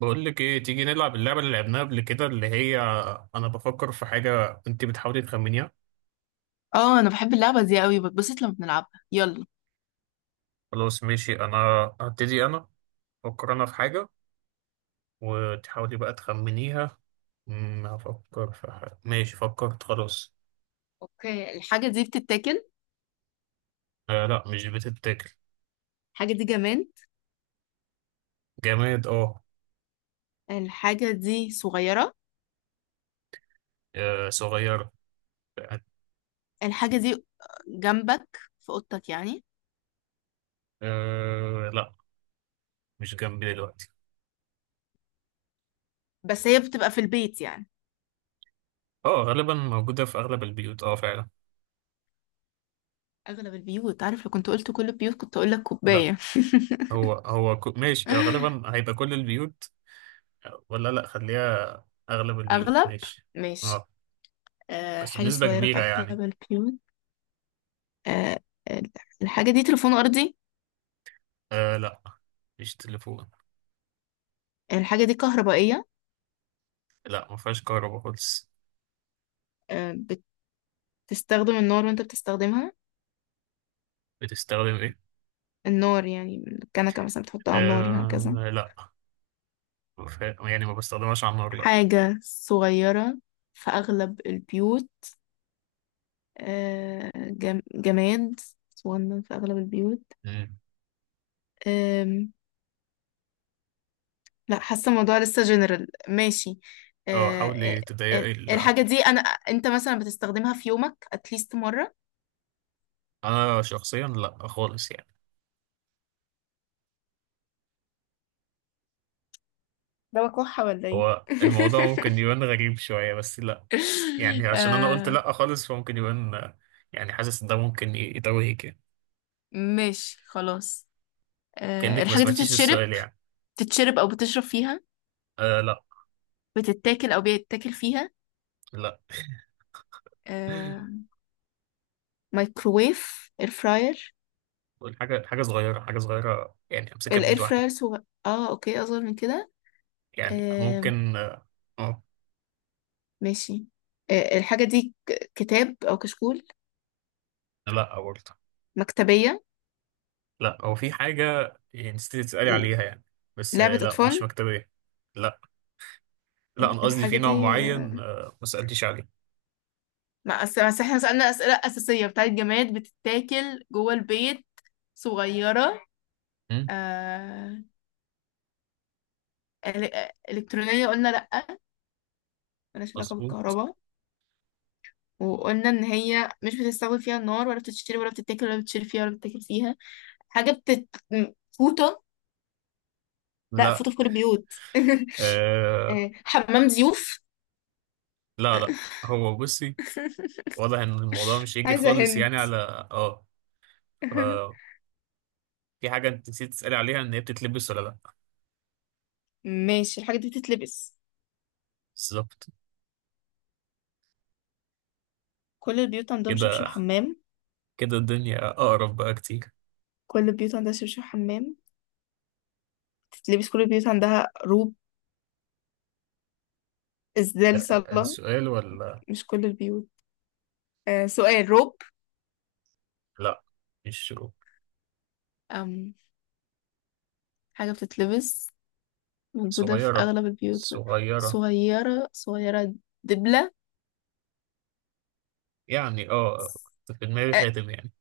بقول لك ايه؟ تيجي نلعب اللعبه اللي لعبناها قبل كده، اللي هي انا بفكر في حاجه انت بتحاولي تخمنيها. اه، انا بحب اللعبه دي قوي، بتبسط لما بنلعبها. يلا. خلاص ماشي، انا هبتدي. انا افكر في حاجه وتحاولي بقى تخمنيها. هفكر في حاجه. ماشي، فكرت خلاص. اوكي، الحاجه دي بتتاكل؟ آه لا، مش بتتاكل. الحاجه دي جماد؟ جماد، اه. الحاجه دي صغيره؟ آه، صغيره. الحاجه دي جنبك، في اوضتك يعني؟ آه لا، مش جنبي دلوقتي. بس هي بتبقى في البيت يعني؟ اه غالبا موجوده في اغلب البيوت، اه فعلا. اغلب البيوت؟ عارف، لو كنت قلت كل البيوت كنت اقول لك لا، كوبايه. ماشي آه، غالبا هيبقى كل البيوت. ولا لا، خليها اغلب البيوت اغلب، ماشي. ماشي. اه، أه، بس حاجه بنسبة صغيره في كبيرة يعني. اغلب البيوت. أه، ال- الحاجه دي تليفون ارضي؟ آه لا، مفيش تليفون. الحاجه دي كهربائيه؟ لا، مفيهاش كهرباء خالص. أه، بتستخدم النار وانت بتستخدمها؟ بتستخدم ايه؟ النار يعني، الكنكه مثلا بتحطها على النار هكذا. آه لا، يعني ما بستخدمهاش على النار، لا. حاجة صغيرة في أغلب البيوت، آه، جماد صغنن في أغلب البيوت. مم. آم، لا، حاسة الموضوع لسه جنرال ماشي. اه آه، حاولي تضيقي الحاجة دي أنا أنت مثلا بتستخدمها في يومك أتليست مرة. انا شخصيا لا خالص يعني. ده بكحة ولا إيه؟ هو الموضوع ممكن يبان غريب شوية، بس لا. يعني عشان انا قلت آه، لا خالص فممكن يبان آه، يعني حاسس ان ده ممكن يتوهك يعني. ماشي خلاص. كأنك ما الحاجة دي سمعتيش بتتشرب، السؤال يعني. بتتشرب أو بتشرب فيها؟ آه لا. بتتاكل أو بيتاكل فيها؟ لا. آه، مايكروويف، اير فراير. حاجة حاجة صغيرة، يعني أمسكها الاير بإيد واحدة. فراير صغير؟ اه اوكي، اصغر من كده. يعني آه، ممكن، آه. آه، ماشي. آه، الحاجة دي كتاب او كشكول؟ لا برضه. مكتبية؟ لا، هو في حاجة يعني نسيت تسألي ل- عليها يعني، بس آه لعبة لا، مش اطفال؟ مكتبية. لا. لا أنا قصدي الحاجة في نوع دي معين آه، آه، ما سألتيش عليه. ما أس- أصل احنا سألنا اسئلة اساسية بتاعت جماد، بتتاكل جوه البيت، صغيرة. مم، آه، الكترونية قلنا لأ، ملهاش علاقة مظبوط. بالكهرباء. وقلنا ان هي مش بتستخدم فيها النار، ولا بتتشرب، ولا بتتاكل، ولا بتشرب فيها، ولا بتتاكل فيها. حاجة فوطة؟ لا، لا. فوطة في كل البيوت. آه آه، حمام ضيوف؟ لا. لا. هو بصي، واضح إن الموضوع مش هيجي عايزة خالص هند. يعني، على آه. ف- في حاجة أنت نسيت تسألي عليها إن هي بتتلبس ولا لا. ماشي، الحاجة دي بتتلبس. بالظبط. كل البيوت عندهم شبشب كده، حمام. كده الدنيا أقرب بقى كتير. كل البيوت عندها شبشب حمام، بتتلبس. كل البيوت عندها روب. إزدال لا، صلاة؟ السؤال ولا. مش كل البيوت. آه، سؤال، روب؟ لا، مش شروب. أم، حاجة بتتلبس، موجودة في صغيرة، أغلب البيوت، صغيرة صغيرة، صغيرة. دبلة. يعني. اه، كنت في دماغي آه، خاتم يعني.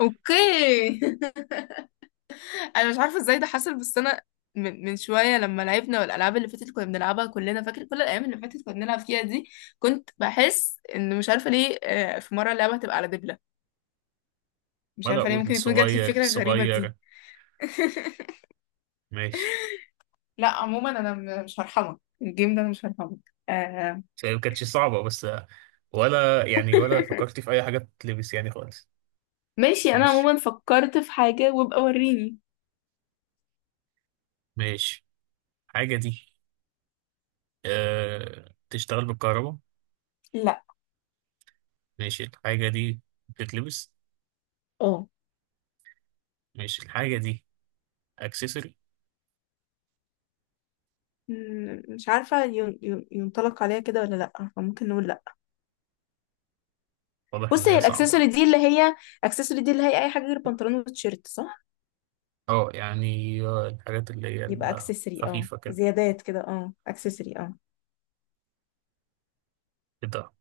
أوكي. انا مش عارفه ازاي ده حصل، بس انا من شويه لما لعبنا، والالعاب اللي فاتت كنا بنلعبها كلنا، فاكر كل الايام اللي فاتت كنا بنلعب فيها دي، كنت بحس ان مش عارفه ليه آه، في مره اللعبه هتبقى على دبله. مش ولا عارفه ليه أقول ممكن يكون جات لي صغير الفكره الغريبه دي. صغير. ماشي. لا عموما انا مش هرحمك الجيم ده، انا مش هرحمك. آه، بس هي ما كانتش صعبة بس، ولا يعني، ولا فكرت في أي حاجة تتلبس يعني خالص. ماشي، انا ماشي. عموما فكرت في حاجه، وابقى وريني. ماشي. الحاجة دي أه تشتغل بالكهرباء؟ لا، ماشي، الحاجة دي بتتلبس. اه ماشي، الحاجة دي أكسسوري. مش عارفه ينطلق عليها كده ولا لا، فممكن نقول لا. واضح إن بص، هي هي صعبة. الاكسسوري دي اللي هي، اكسسوري دي اللي هي اي حاجه غير بنطلون وتيشيرت، صح؟ اه يعني آه، الحاجات اللي هي يبقى اكسسوري، اه، الخفيفة كده. زيادات كده، اه، اكسسوري، اه. كده.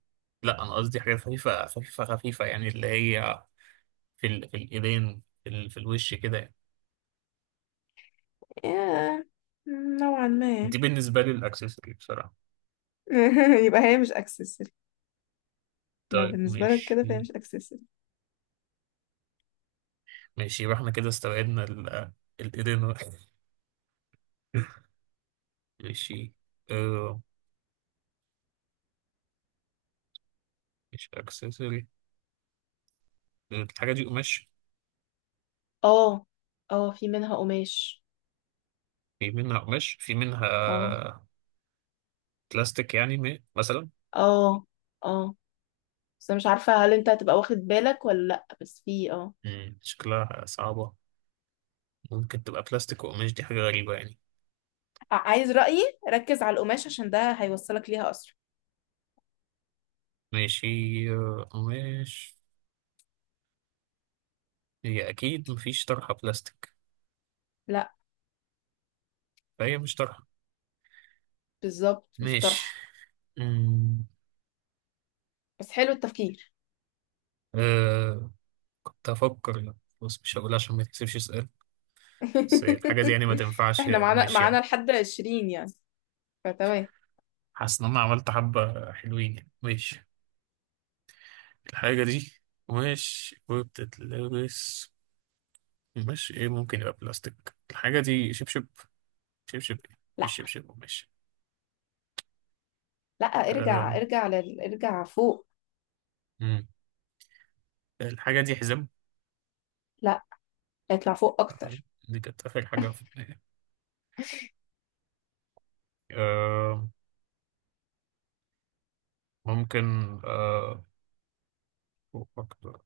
لا انا قصدي حاجات خفيفه خفيفه خفيفه، يعني اللي هي في ال، في الايدين في، ال، في الوش كده يعني. ياه، نوعا ما. دي بالنسبه لي الاكسسوري بصراحه. يبقى هي مش اكسسوري. ما طيب بالنسبة لك كده فهي ماشي. مش اكسسوري. ماشي يبقى احنا كده استوعبنا ال، الايدين. ماشي. آه مش اكسسوري. الحاجه دي قماش؟ اه، اه في منها قماش. في منها قماش، في منها اه، بلاستيك يعني مثلا. اه، اه، بس انا مش عارفة هل انت هتبقى واخد بالك ولا لأ، بس في اه. مم، شكلها صعبه. ممكن تبقى بلاستيك وقماش، دي حاجه غريبه يعني. عايز رأيي؟ ركز على القماش عشان ده هيوصلك ليها أسرع. ماشي آه، قماش. هي اكيد مفيش طرحه بلاستيك، لأ، فهي مش طرحه. بالظبط مش ماشي. طرحة. أمم، بس حلو التفكير. آه، كنت هفكر لا. بص مش هقول عشان ما تكسبش سؤال. بس الحاجة دي يعني ما تنفعش احنا معانا قماش معانا يعني. لحد 20 يعني، فتمام. حاسس إن أنا عملت حبة حلوين يعني. ماشي، الحاجة دي قماش وبتتلبس. قماش إيه ممكن يبقى بلاستيك؟ الحاجة دي شبشب. شبشب إيه؟ في شبشب قماش؟ لا، ارجع، آه، ارجع لل... ارجع فوق. أمم، الحاجة دي حزام. لا، اطلع فوق آه، اكتر. دي كانت آخر حاجة في دماغي. آه ممكن، آه، أفكر.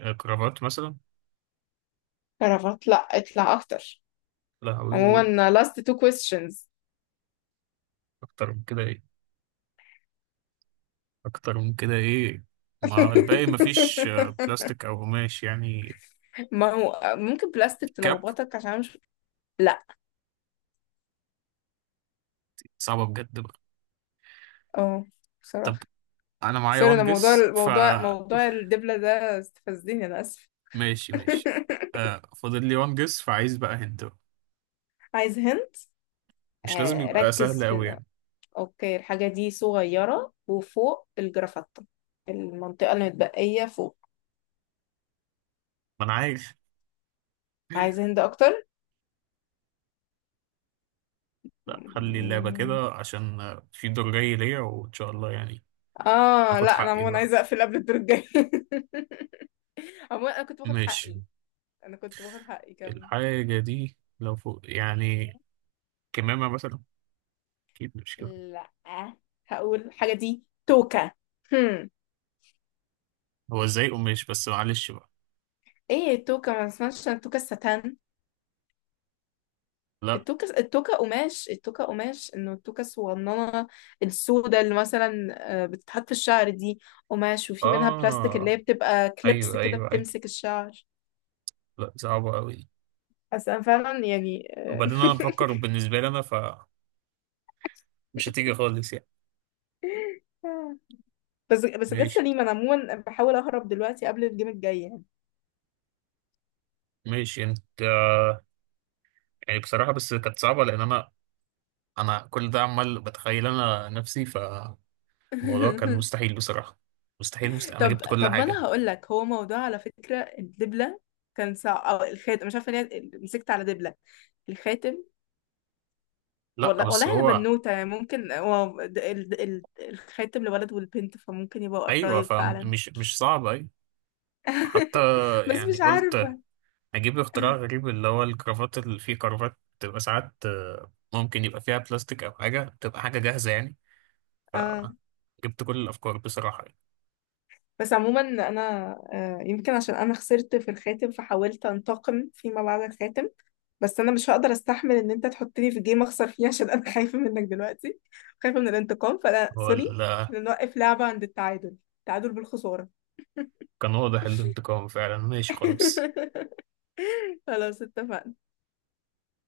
آه، كرافات مثلا. عرفت؟ لا، اطلع اكتر. لا. عموما last two questions. اكتر من كده ايه؟ اكتر من كده ايه؟ ما الباقي مفيش آه، بلاستيك او قماش يعني. ما هو ممكن بلاستيك كاب. تلخبطك عشان مش. لا. صعبة بجد بقى. اه، بصراحة. طب، انا معايا سوري، انا وان موضوع جس ف الموضوع موضوع الدبلة ده استفزني، انا اسف. ماشي، ماشي. آه فاضل لي وان جس، فعايز بقى هنت بقى. عايز هنت. مش لازم آه، يبقى سهل ركز قوي في. يعني. اوكي، الحاجة دي صغيرة وفوق الجرافطة، المنطقة المتبقية فوق. ما انا عارف. عايز هند اكتر. لا خلي اللعبة كده، عشان آه، في دور جاي ليا، وان شاء الله يعني. اه اخد لا، انا حقي عموما بقى. عايزه اقفل قبل الدور الجاي. عموما انا كنت باخد ماشي، حقي، انا كنت باخد حقي كم. الحاجة دي لو فوق يعني كمامة مثلا؟ اكيد مش كده. لا، هقول حاجه، دي توكه. هم. هو ازاي قماش؟ بس معلش بقى. ايه التوكه؟ ما اسمهاش التوكه الستان، لا. التوكه، التوكه قماش، التوكه قماش انه، التوكه الصغننه السوداء اللي مثلا آه، بتتحط في الشعر دي، قماش وفي منها بلاستيك اللي اه، هي بتبقى كليبس ايوه كده ايوه ايوه. بتمسك الشعر. لا، صعبة أوي دي. اصل انا فعلا يعني وبعدين أنا بفكر بالنسبة لي أنا، فمش هتيجي خالص يعني. آه، بس بس جت ماشي، سليمة، انا عموما بحاول اهرب دلوقتي قبل الجيم الجاي يعني. ماشي يعني أنت، يعني بصراحة بس كانت صعبة لأن أنا، أنا كل ده عمال بتخيل أنا نفسي فالموضوع. كان مستحيل بصراحة. مستحيل، مستحيل، أنا طب جبت كل طب ما حاجة. انا هقول لك، هو موضوع على فكرة الدبلة كان صعب، او الخاتم، مش عارفة ليه مسكت على دبلة، الخاتم. لا والله بس والله انا هو، بنوتة يعني، ممكن هو الخاتم لولد والبنت فممكن يبقى أيوه قريب فعلا. فمش مش صعب، أيوه. حتى بس يعني مش قلت عارفة. أجيب اختراع غريب، اللي هو الكرافات، اللي فيه كرافات بتبقى ساعات آه، ممكن يبقى فيها بلاستيك أو حاجة، بتبقى حاجة جاهزة يعني. اه، جبت كل الأفكار بصراحة يعني. بس عموما انا آه، يمكن عشان انا خسرت في الخاتم فحاولت انتقم فيما بعد الخاتم. بس انا مش هقدر استحمل ان انت تحطني في جيم اخسر فيه عشان انا خايفه منك دلوقتي، خايفه من الانتقام، فانا هو سوري. ال، إحنا نوقف لعبه عند التعادل، تعادل بالخساره. كان واضح الانتقام فعلا. ماشي خلاص. خلاص اتفقنا.